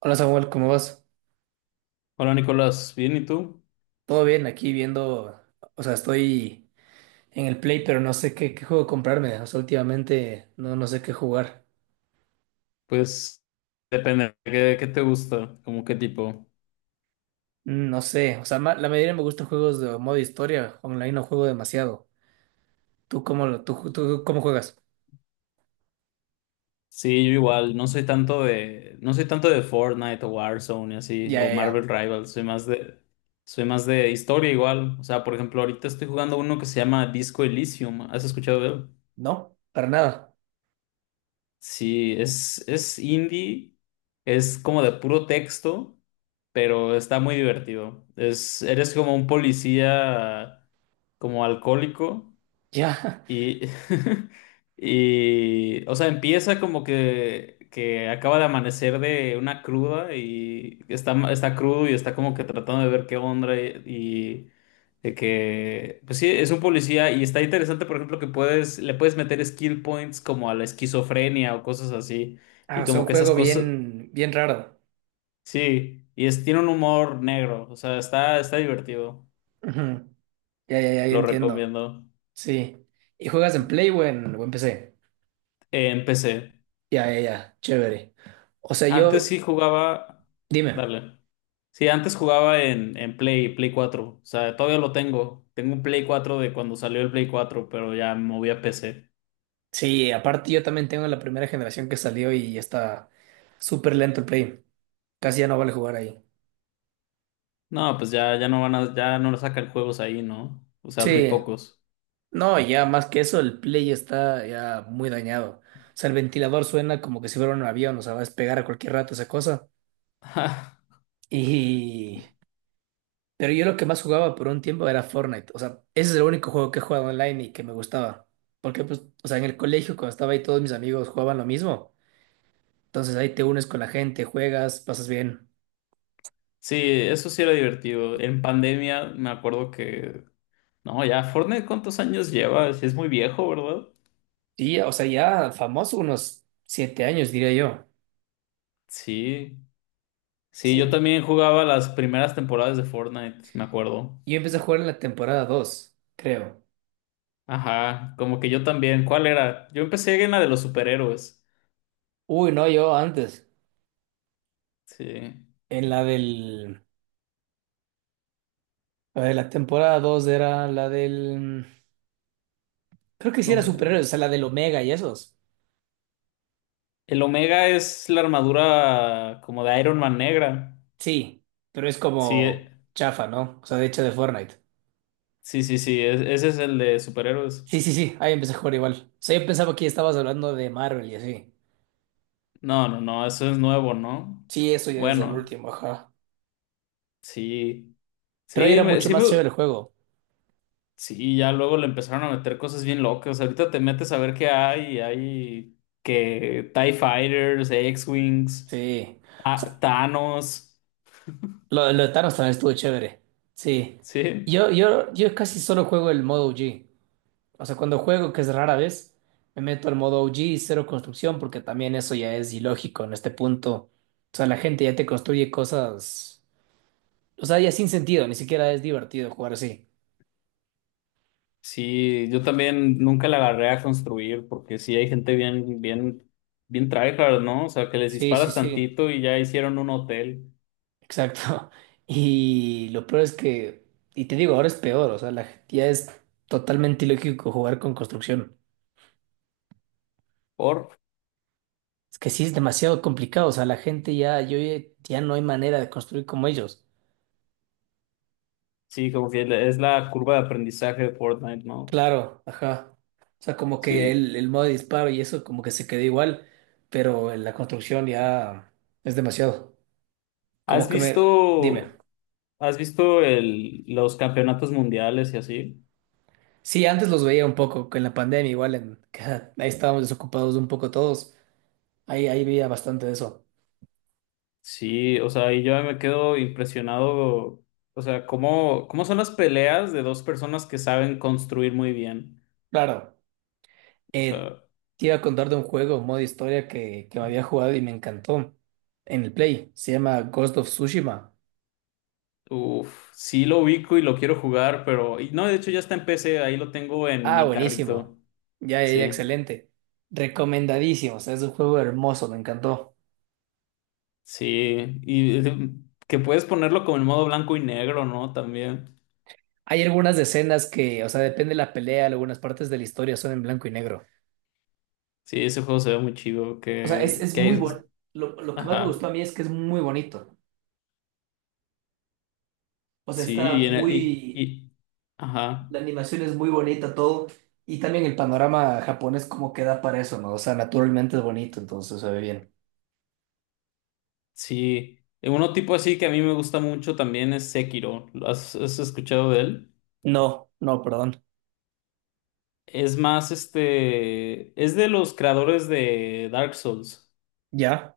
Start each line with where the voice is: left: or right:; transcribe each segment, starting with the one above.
right: Hola Samuel, ¿cómo vas?
left: Hola Nicolás, bien, ¿y tú?
right: Todo bien, aquí viendo, o sea, estoy en el Play, pero no sé qué, qué juego comprarme. O sea, últimamente no sé qué jugar.
left: Pues depende, ¿qué te gusta? ¿Cómo qué tipo?
right: No sé, o sea, la mayoría me gustan juegos de modo historia, online no juego demasiado. ¿Tú cómo, tú cómo juegas?
left: Sí, yo igual, no soy tanto de Fortnite o Warzone y así,
right: Ya,
left: o
right: ya,
left: Marvel
right: ya.
left: Rivals, soy más de historia igual. O sea, por ejemplo, ahorita estoy jugando uno que se llama Disco Elysium, ¿has escuchado de él?
right: ¿No? Para nada.
left: Sí, es indie, es como de puro texto, pero está muy divertido. Eres como un policía como alcohólico.
right: Ya.
left: Y, y, o sea, empieza que acaba de amanecer de una cruda y está crudo y está como que tratando de ver qué onda, y de que, pues sí, es un policía y está interesante, por ejemplo, que le puedes meter skill points como a la esquizofrenia o cosas así
right: Ah,
left: y
right: o sea,
left: como
right: un
left: que esas
right: juego
left: cosas.
right: bien, bien raro.
left: Sí, y tiene un humor negro, o sea, está divertido,
right: Ujú. Ya, ya, ya, ya
left: lo
right: entiendo.
left: recomiendo.
right: Sí. ¿Y juegas en Play o en PC?
left: En PC.
right: Ya, ya, ya. Chévere. O sea,
left: Antes
right: yo,
left: sí jugaba.
right: dime.
left: Dale. Sí, antes jugaba en Play cuatro, O sea, todavía lo tengo. Tengo un Play 4 de cuando salió el Play 4, pero ya me moví a PC.
right: Sí, aparte yo también tengo la primera generación que salió y ya está súper lento el Play. Casi ya no vale jugar ahí.
left: No, pues ya, ya no sacan juegos ahí, ¿no? O sea, muy
right: Sí,
left: pocos.
right: no, ya más que eso, el Play está ya muy dañado. O sea, el ventilador suena como que si fuera un avión, o sea, va a despegar a cualquier rato esa cosa. Y... Pero yo lo que más jugaba por un tiempo era Fortnite. O sea, ese es el único juego que he jugado online y que me gustaba. Porque, pues, o sea, en el colegio cuando estaba ahí todos mis amigos jugaban lo mismo. Entonces ahí te unes con la gente, juegas, pasas bien.
left: Sí, eso sí era divertido. En pandemia me acuerdo que. No, ya, Fortnite, ¿cuántos años lleva? Sí, es muy viejo, ¿verdad?
right: Y, o sea, ya famoso unos 7 años, diría yo.
left: Sí. Sí, yo
right: Sí.
left: también jugaba las primeras temporadas de Fortnite, me acuerdo.
right: Yo empecé a jugar en la temporada 2, creo.
left: Ajá, como que yo también. ¿Cuál era? Yo empecé en la de los superhéroes.
right: Uy, no, yo antes.
left: Sí,
right: En la del... La de la temporada 2 era la del... Creo que sí
left: no
right: era
left: sé.
right: superhéroes, o sea, la del Omega y esos.
left: El Omega es la armadura como de Iron Man negra.
right: Sí, pero es
left: Sí,
right: como chafa, ¿no? O sea, de hecho de Fortnite.
left: sí, sí, sí, ese es el de superhéroes.
right: Sí, sí, sí, ahí empecé a jugar igual. O sea, yo pensaba que estabas hablando de Marvel y así.
left: No, no, no, eso es nuevo, ¿no?
right: Sí, eso ya es el
left: Bueno,
right: último, ajá.
left: sí,
right: Pero ahí
left: sí,
right: era mucho
left: sí,
right: más chévere el juego.
left: sí, ya luego le empezaron a meter cosas bien locas. Ahorita te metes a ver qué hay, y hay que TIE Fighters, X-Wings,
right: Sí.
left: Ta-
right: O
left: Thanos,
right: lo de Thanos también estuvo chévere. Sí.
left: sí.
right: Yo casi solo juego el modo O g. O sea, cuando juego, que es rara vez, me meto al modo O g y cero construcción, porque también eso ya es ilógico en este punto. O sea, la gente ya te construye cosas. O sea, ya sin sentido, ni siquiera es divertido jugar así.
left: Sí, yo también nunca la agarré a construir porque sí hay gente bien, bien, bien tryhard, ¿no? O sea, que les
right: Sí, sí,
left: disparas
right: sí.
left: tantito y ya hicieron un hotel.
right: Exacto. Y lo peor es que. Y te digo, ahora es peor. O sea, ya es totalmente ilógico jugar con construcción.
left: Por,
right: Es que sí es demasiado complicado, o sea, la gente ya, yo ya ya no hay manera de construir como ellos.
left: sí, como que es la curva de aprendizaje de Fortnite, ¿no?
right: Claro, ajá. O sea, como que
left: Sí.
right: el modo de disparo y eso como que se quedó igual, pero en la construcción ya es demasiado. Como
left: ¿Has
right: que me, dime.
left: visto, has visto los campeonatos mundiales y así?
right: Sí, antes los veía un poco, que en la pandemia igual, en, que ahí estábamos desocupados un poco todos, ahí, ahí veía bastante de eso.
left: Sí, o sea, y yo me quedo impresionado, o sea, cómo son las peleas de dos personas que saben construir muy bien.
right: Claro,
left: O
right: eh,
left: sea.
right: te iba a contar de un juego, modo historia que me había jugado y me encantó en el Play, se llama Ghost of Tsushima.
left: Uf, sí lo ubico y lo quiero jugar, pero y no, de hecho ya está en PC, ahí lo tengo en
right: Ah,
left: mi
right: buenísimo.
left: carrito.
right: Ya, ya, ya,
left: Sí,
right: excelente. Recomendadísimo. O sea, es un juego hermoso, me encantó.
left: sí, y que puedes ponerlo como en modo blanco y negro, ¿no? También.
right: Hay algunas escenas que, o sea, depende de la pelea, algunas partes de la historia son en blanco y negro.
left: Sí, ese juego se ve muy chido,
right: O sea, es muy bueno. Lo que más me gustó a
left: ajá,
right: mí es que es muy bonito. O sea,
left: sí,
right: está
left: y, en el-
right: muy...
left: y- ajá,
right: La animación es muy bonita, todo. Y también el panorama japonés como queda para eso, ¿no? O sea, naturalmente es bonito, entonces se ve bien.
left: sí. Uno tipo así que a mí me gusta mucho también es Sekiro. ¿Has escuchado de él?
right: No, no, perdón.
left: Es más, este, es de los creadores de Dark Souls.
right: ¿Ya?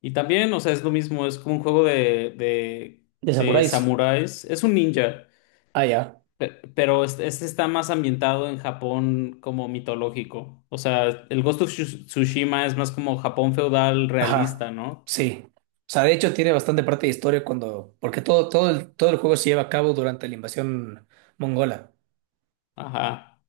left: Y también, o sea, es lo mismo, es como un juego de, de,
right: ¿De
left: de
right: samuráis?
left: samuráis. Es un ninja,
right: Ah, ya.
left: pero este está más ambientado en Japón como mitológico. O sea, el Ghost of Tsushima es más como Japón feudal realista,
right: Ajá,
left: ¿no?
right: sí. O sea, de hecho tiene bastante parte de historia cuando, porque todo, todo el juego se lleva a cabo durante la invasión mongola.
left: Ajá.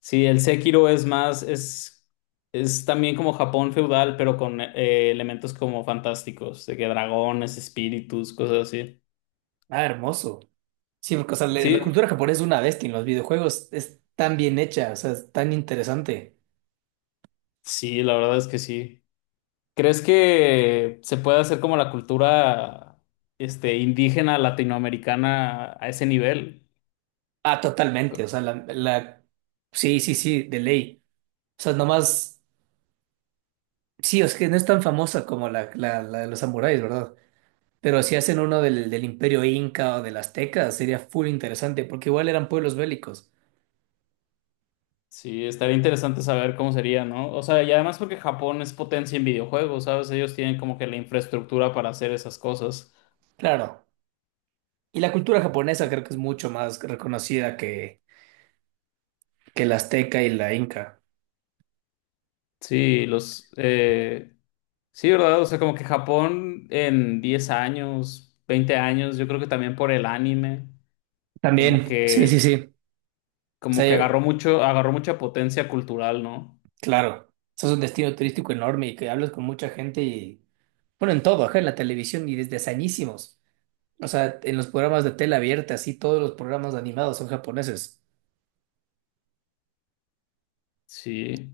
left: Sí, el Sekiro es también como Japón feudal, pero con elementos como fantásticos, de que dragones, espíritus, cosas así.
right: Ah, hermoso. Sí, porque o sea, la
left: Sí,
right: cultura japonesa es una bestia en los videojuegos, es tan bien hecha, o sea, es tan interesante.
left: sí, la verdad es que sí. ¿Crees que se puede hacer como la cultura indígena latinoamericana a ese nivel?
right: Ah, totalmente, o sea, la sí, sí, sí, de ley. O sea, nomás, sí, es que no es tan famosa como la de los samuráis, ¿verdad? Pero si hacen uno del Imperio Inca o del Azteca, sería full interesante, porque igual eran pueblos bélicos.
left: Sí, estaría interesante saber cómo sería, ¿no? O sea, y además porque Japón es potencia en videojuegos, ¿sabes? Ellos tienen como que la infraestructura para hacer esas cosas.
right: Claro. Y la cultura japonesa creo que es mucho más reconocida que la azteca y la inca.
left: Sí, sí, ¿verdad? O sea, como que Japón en 10 años, 20 años, yo creo que también por el anime, como
right: También, sí, sí,
left: que,
right: sí. O
left: como
right: sea,
left: que
right: yo-
left: agarró mucha potencia cultural, ¿no?
right: claro, eso es un destino turístico enorme y que hablas con mucha gente y, bueno, en todo, ajá, en la televisión y desde hazañísimos. O sea, en los programas de tela abierta, así, todos los programas animados son japoneses.
left: Sí.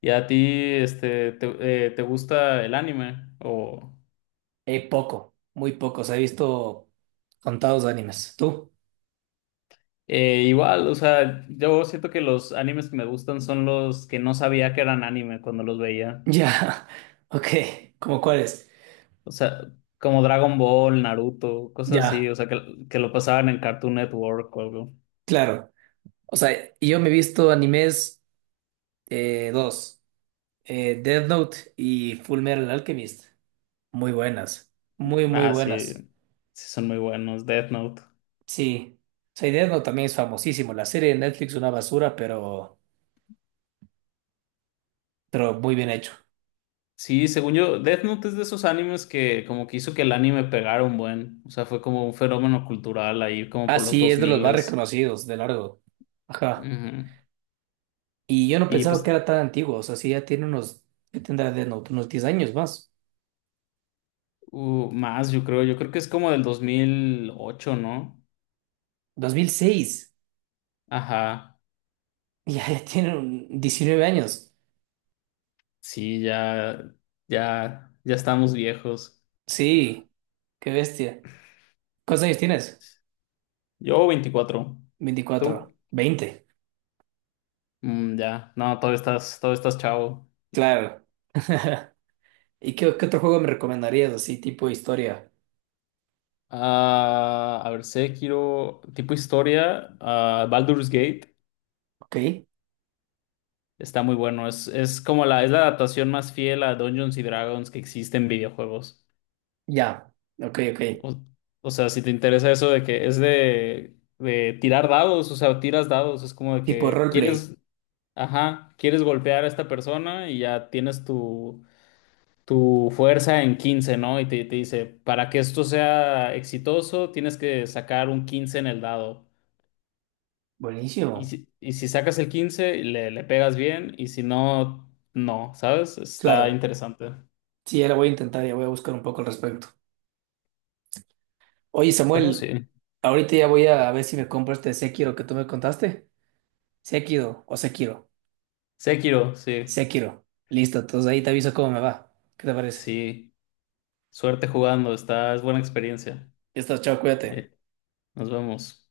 left: ¿Y a ti, te gusta el anime? O
right: Poco, muy poco. Se ha visto contados animes. ¿Tú?
left: igual, o sea, yo siento que los animes que me gustan son los que no sabía que eran anime cuando los veía.
right: Ya, ok, ¿cómo cuáles?
left: O sea, como Dragon Ball, Naruto, cosas así,
right: Ya,
left: o sea, que lo pasaban en Cartoon Network o algo.
right: claro. O sea, y yo me he visto animes. Dos, Death Note y Full Metal Alchemist. Muy buenas, muy, muy
left: Ah, sí,
right: buenas.
left: sí son muy buenos. Death Note.
right: Sí, o sea, y Death Note también es famosísimo. La serie de Netflix es una basura, pero muy bien hecho.
left: Sí, según yo, Death Note es de esos animes que como que hizo que el anime pegara un buen. O sea, fue como un fenómeno cultural ahí, como
right: Ah,
left: por los
right: sí,
left: dos
right: es de los más
left: s.
right: reconocidos, de largo. Ajá.
left: Ujú.
right: Y yo no
left: Y
right: pensaba que
left: pues
right: era tan antiguo. O sea, sí, ya tiene unos, ¿qué tendrá Death Note? Unos 10 años más.
left: Más, yo creo que es como del 2008, ¿no?
right: 2006.
left: Ajá,
right: Ya, ya tiene un 19 años.
left: sí, ya, ya, ya estamos viejos.
right: Sí, qué bestia. ¿Cuántos años tienes?
left: Yo 24, ¿tú?
right: 24 20.
left: Mm, ya, no, todavía estás chavo.
right: Claro. ¿Y qué, qué otro juego me recomendarías así, tipo historia?
left: Ah, a ver, Sekiro, tipo historia, Baldur's Gate,
right: Ok,
left: está muy bueno, es la adaptación más fiel a Dungeons y Dragons que existe en videojuegos.
right: ya, ok, ok.
left: O, o sea, si te interesa eso de que es de tirar dados, o sea, tiras dados, es como de
right: Tipo
left: que
right: roleplay.
left: quieres, ajá, quieres golpear a esta persona y ya tienes tu fuerza en 15, ¿no? Y te dice, para que esto sea exitoso, tienes que sacar un 15 en el dado. Y
right: Buenísimo.
left: si sacas el 15, le pegas bien, y si no, no, ¿sabes? Está
right: Claro.
left: interesante.
right: Sí, ya lo voy a intentar, ya voy a buscar un poco al respecto. Oye,
left: Pero
right: Samuel,
left: sí.
right: ahorita ya voy a ver si me compro este Sekiro que tú me contaste. Sekiro o Sekiro.
left: Sekiro, sí,
right: Sekiro. Listo, entonces ahí te aviso cómo me va. ¿Qué te parece?
left: sí. Suerte jugando, es buena experiencia.
right: Ya está, chao, cuídate.
left: Eh, Nos vemos.